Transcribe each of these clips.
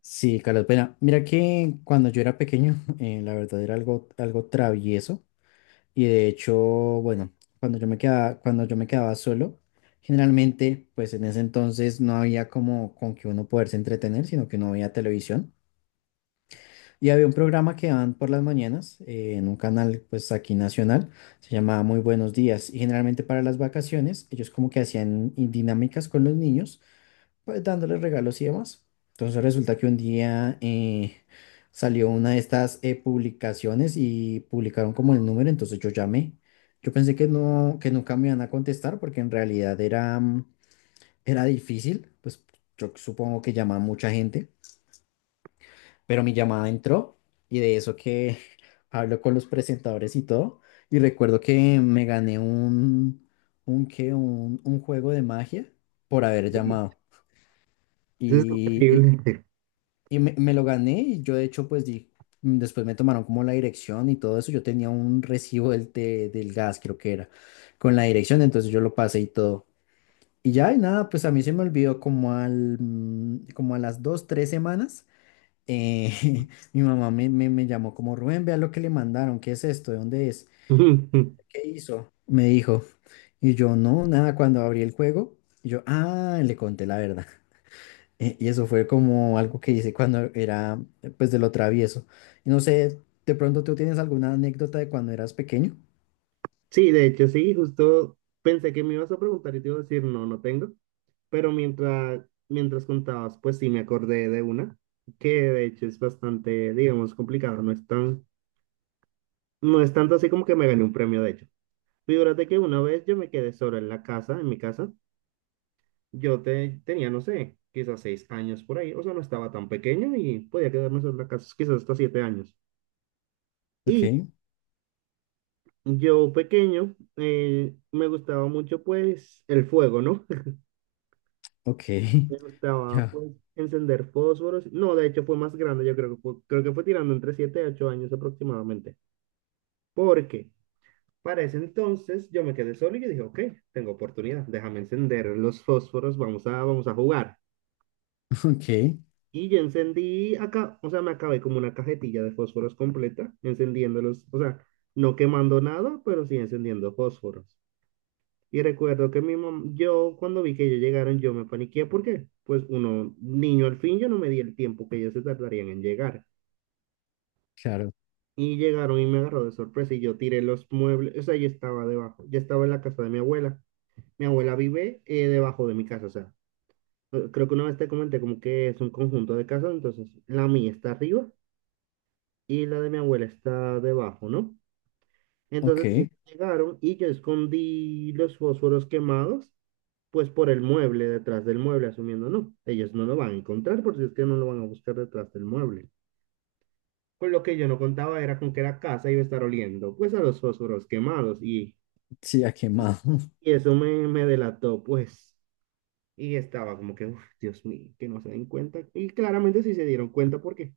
Sí, Carlos, pena. Mira que cuando yo era pequeño, la verdad era algo travieso. Y de hecho, bueno, cuando yo me quedaba solo, generalmente, pues en ese entonces no había como con que uno poderse entretener, sino que no había televisión. Y había un programa que daban por las mañanas, en un canal, pues aquí nacional, se llamaba Muy Buenos Días. Y generalmente para las vacaciones, ellos como que hacían dinámicas con los niños, pues dándole regalos y demás. Entonces resulta que un día salió una de estas publicaciones y publicaron como el número, entonces yo llamé. Yo pensé que no, que nunca me iban a contestar porque en realidad era era difícil, pues yo supongo que llamaba mucha gente, pero mi llamada entró y de eso que hablo con los presentadores y todo. Y recuerdo que me gané un juego de magia por haber Sí, llamado. eso es Y, increíble. y me lo gané y yo de hecho pues di, mm, después me tomaron como la dirección y todo eso. Yo tenía un recibo del del gas, creo que era, con la dirección, entonces yo lo pasé y todo. Y ya, y nada, pues a mí se me olvidó como al, mm, como a las dos, tres semanas. eh, mi mamá me llamó como, Rubén, vea lo que le mandaron, ¿qué es esto? ¿De dónde es? ¿Qué hizo? Me dijo. Y yo, no, nada, cuando abrí el juego, yo, ah, le conté la verdad. Y eso fue como algo que hice cuando era, pues, de lo travieso. Y no sé, de pronto tú tienes alguna anécdota de cuando eras pequeño. Sí, de hecho, sí, justo pensé que me ibas a preguntar y te iba a decir, no, no tengo, pero mientras contabas, pues sí me acordé de una, que de hecho es bastante, digamos, complicada, no es tan, no es tanto así como que me gané un premio, de hecho. Figúrate que una vez yo me quedé solo en la casa, en mi casa, tenía, no sé, quizás 6 años por ahí, o sea, no estaba tan pequeño y podía quedarme solo en la casa, quizás hasta 7 años. Ok, Yo pequeño me gustaba mucho pues el fuego, ¿no? ok, Me gustaba ya, pues encender fósforos. No, de hecho fue más grande, yo creo que fue tirando entre 7 a 8 años aproximadamente. Porque para ese entonces yo me quedé solo y yo dije, ok, tengo oportunidad, déjame encender los fósforos, vamos a jugar. ok, Y yo encendí acá, o sea, me acabé como una cajetilla de fósforos completa, encendiéndolos, o sea, no quemando nada, pero sí encendiendo fósforos. Y recuerdo que yo cuando vi que ellos llegaron, yo me paniqué porque, pues uno, niño al fin, yo no me di el tiempo que ellos se tardarían en llegar. claro, Y llegaron y me agarró de sorpresa y yo tiré los muebles, o sea, yo estaba debajo, yo estaba en la casa de mi abuela. Mi abuela vive debajo de mi casa, o sea, creo que una vez te comenté como que es un conjunto de casas, entonces la mía está arriba y la de mi abuela está debajo, ¿no? Entonces ok, ellos llegaron y yo escondí los fósforos quemados pues por el mueble, detrás del mueble, asumiendo, no, ellos no lo van a encontrar porque es que no lo van a buscar detrás del mueble. Con lo que yo no contaba era con que la casa iba a estar oliendo, pues a los fósforos quemados y, sí, ha quemado, me delató, pues. Y estaba como que, "Uf, Dios mío, que no se den cuenta." Y claramente sí se dieron cuenta porque,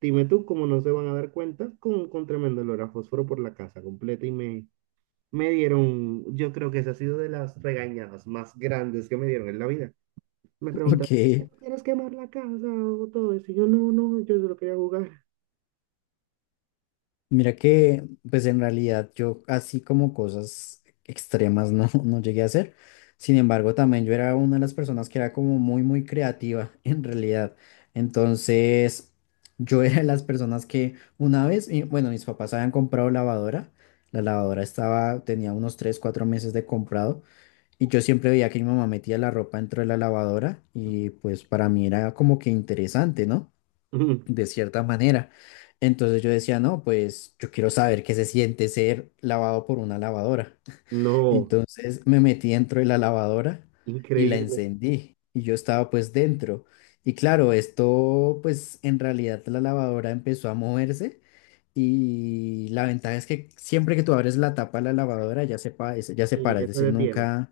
dime tú, cómo no se van a dar cuenta con tremendo olor a fósforo por la casa completa y me dieron, yo creo que esa ha sido de las regañadas más grandes que me dieron en la vida. Me ok. preguntaron quieres quemar la casa o todo eso. Y yo no, no, yo solo quería jugar. Mira que, pues en realidad yo así como cosas extremas no, no llegué a hacer. Sin embargo, también yo era una de las personas que era como muy creativa en realidad. Entonces, yo era de las personas que una vez, y bueno, mis papás habían comprado lavadora. La lavadora estaba, tenía unos 3 4 meses de comprado. Y yo siempre veía que mi mamá metía la ropa dentro de la lavadora. Y pues para mí era como que interesante, ¿no? De cierta manera. Entonces yo decía, no, pues yo quiero saber qué se siente ser lavado por una lavadora. No, Entonces me metí dentro de la lavadora y la increíble. encendí y yo estaba pues dentro. Y claro, esto pues en realidad la lavadora empezó a moverse y la ventaja es que siempre que tú abres la tapa de la lavadora ya se Sí, para, es ya se decir, detiene. nunca.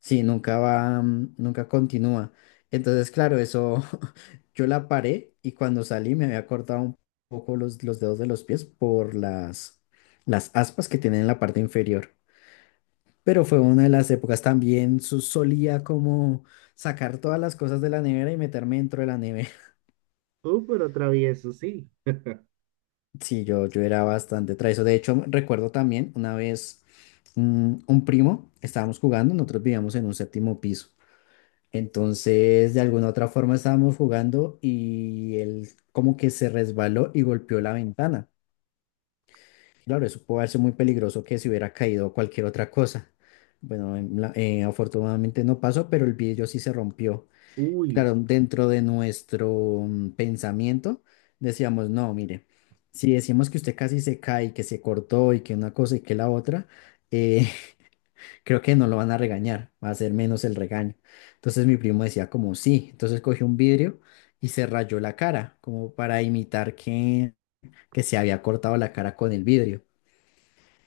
Sí, nunca va, nunca continúa. Entonces, claro, eso yo la paré y cuando salí me había cortado un poco los dedos de los pies por las aspas que tienen en la parte inferior. Pero fue una de las épocas también, solía como sacar todas las cosas de la nevera y meterme dentro de la nevera. Pero travieso, sí. Sí, yo era bastante travieso. De hecho, recuerdo también una vez un primo, estábamos jugando, nosotros vivíamos en un séptimo piso. Entonces, de alguna u otra forma estábamos jugando y él como que se resbaló y golpeó la ventana. Claro, eso puede ser muy peligroso que se hubiera caído cualquier otra cosa. Bueno, afortunadamente no pasó, pero el vidrio sí se rompió. Uy, Claro, dentro de nuestro pensamiento decíamos, no, mire, si decimos que usted casi se cae, que se cortó y que una cosa y que la otra, eh, creo que no lo van a regañar, va a ser menos el regaño. Entonces mi primo decía como sí, entonces cogió un vidrio y se rayó la cara, como para imitar que se había cortado la cara con el vidrio.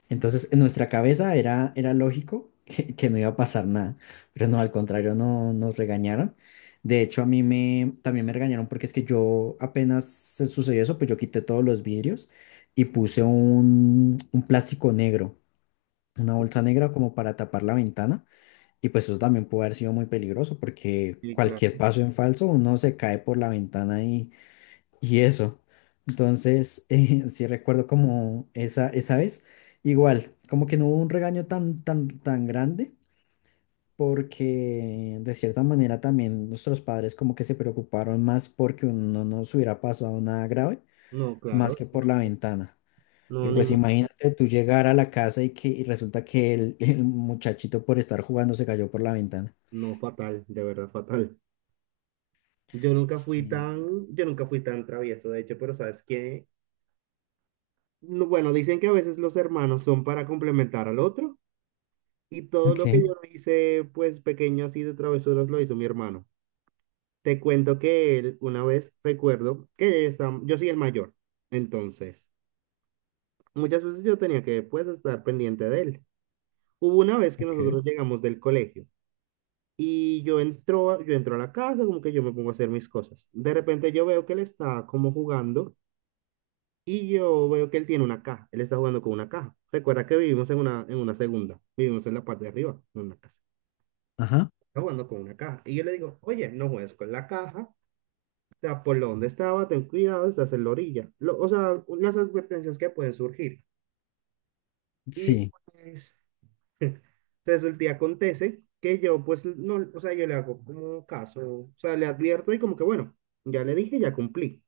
Entonces en nuestra cabeza era lógico que no iba a pasar nada, pero no, al contrario, no nos regañaron. De hecho, a mí también me regañaron porque es que yo apenas se sucedió eso, pues yo quité todos los vidrios y puse un plástico negro, una bolsa negra como para tapar la ventana y pues eso también puede haber sido muy peligroso porque sí, claro. cualquier paso en falso uno se cae por la ventana y eso. Entonces, sí recuerdo como esa vez, igual, como que no hubo un regaño tan grande porque de cierta manera también nuestros padres como que se preocuparon más porque no nos hubiera pasado nada grave No, más claro. que No, por la ventana. no, Porque ni pues mo- imagínate tú llegar a la casa y que y resulta que el muchachito por estar jugando se cayó por la ventana. no, fatal, de verdad, fatal. Sí, Yo nunca fui tan travieso, de hecho, pero ¿sabes qué? No, bueno, dicen que a veces los hermanos son para complementar al otro y todo lo que ok, yo no hice, pues pequeño así de travesuras, lo hizo mi hermano. Te cuento que él, una vez recuerdo que está- yo soy el mayor, entonces muchas veces yo tenía que pues estar pendiente de él. Hubo una vez que ok. nosotros llegamos del colegio y yo entro a la casa, como que yo me pongo a hacer mis cosas. De repente yo veo que él está como jugando y yo veo que él tiene una caja, él está jugando con una caja. Recuerda que vivimos en una segunda, vivimos en la parte de arriba, en una casa. Ajá. Está jugando con una caja. Y yo le digo, oye, no juegues con la caja. Sea, por donde estaba, ten cuidado, estás en la orilla. O sea, las advertencias que pueden surgir. Y Sí. pues resulta y acontece que yo pues no, o sea, yo le hago como caso, o sea, le advierto y como que bueno, ya le dije, ya cumplí.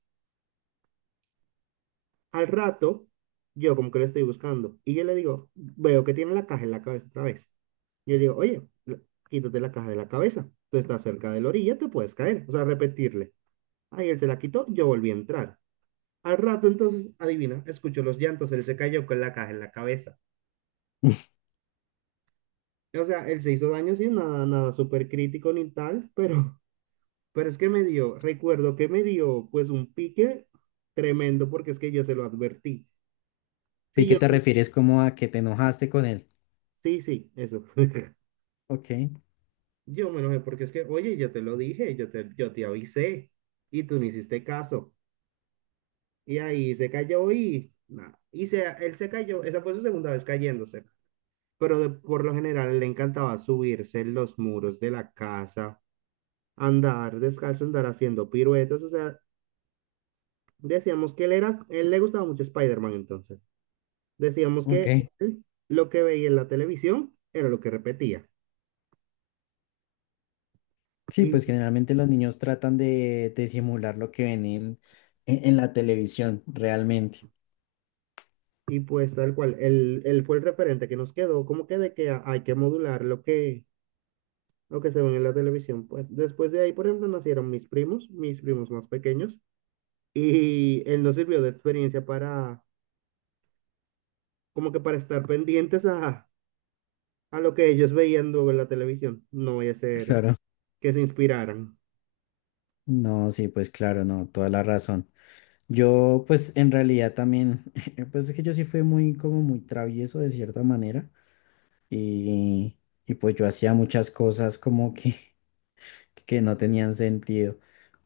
Al rato, yo como que le estoy buscando y yo le digo, veo que tiene la caja en la cabeza otra vez. Yo le digo, quítate la caja de la cabeza, tú estás cerca de la orilla, te puedes caer, o sea, repetirle. Ahí él se la quitó, yo volví a entrar. Al rato, entonces, adivina, escuchó los llantos, él se cayó con la caja en la cabeza. O sea, él se hizo daño, sí, nada, nada súper crítico ni tal, pero es que me dio, recuerdo que me dio, pues, un pique tremendo, porque es que yo se lo advertí. Vi Sí, que yo, te refieres como a que te enojaste con él. sí, sí, eso. Ok, Yo me enojé, porque es que, oye, yo te lo dije, yo te avisé, y tú no hiciste caso. Y ahí se cayó y, nada, él se cayó, esa fue su segunda vez cayéndose. Pero por lo general le encantaba subirse en los muros de la casa, andar descalzo, andar haciendo piruetas, o sea, decíamos que él era, él le gustaba mucho Spider-Man entonces. Decíamos ok. que él lo que veía en la televisión era lo que repetía. Sí, Y, pues generalmente los niños tratan de simular lo que ven en la televisión, realmente. y pues tal cual, él fue el referente que nos quedó, como que de que hay que modular lo que se ve en la televisión. Pues después de ahí, por ejemplo, nacieron mis primos más pequeños, y él nos sirvió de experiencia para como que para estar pendientes a lo que ellos veían luego en la televisión. No voy a ser Claro. que se inspiraran. No, sí, pues claro, no, toda la razón. Yo, pues en realidad también, pues es que yo sí fui muy, como muy travieso de cierta manera y, y pues yo hacía muchas cosas como que no tenían sentido.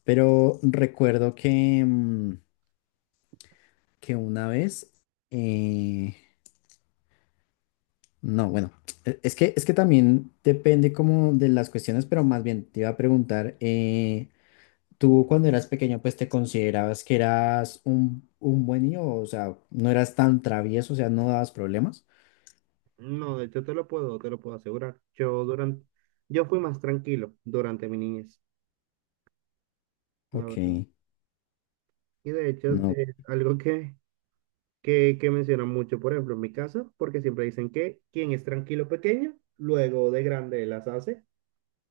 Pero recuerdo que, mm, que una vez, eh, no, bueno, es que también depende como de las cuestiones, pero más bien te iba a preguntar, tú cuando eras pequeño, pues te considerabas que eras un buen niño, o sea, no eras tan travieso, o sea, no dabas problemas. No, de hecho te lo puedo asegurar. Yo fui más tranquilo durante mi niñez, la Ok, verdad. Y de hecho no, es algo que mencionan mucho, por ejemplo, en mi casa, porque siempre dicen que quien es tranquilo pequeño, luego de grande las hace.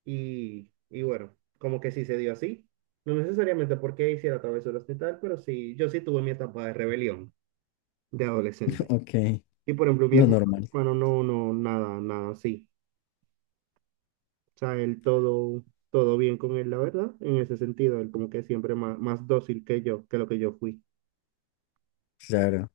Y bueno, como que sí se dio así. No necesariamente porque hiciera travesuras ni tal, pero sí, yo sí tuve mi etapa de rebelión de adolescente. ok, Y por ejemplo, lo mi normal, hermano no, no, nada, nada así. O sea, él todo, todo bien con él, la verdad, en ese sentido, él como que siempre más, más dócil que yo, que lo que yo fui. claro.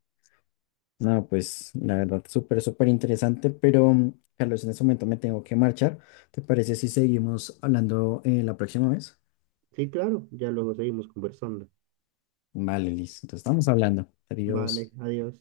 No, pues la verdad, súper interesante, pero Carlos, en este momento me tengo que marchar. ¿Te parece si seguimos hablando la próxima vez? Sí, claro, ya luego seguimos conversando. Vale, listo. Entonces estamos hablando. Vale, Adiós. adiós.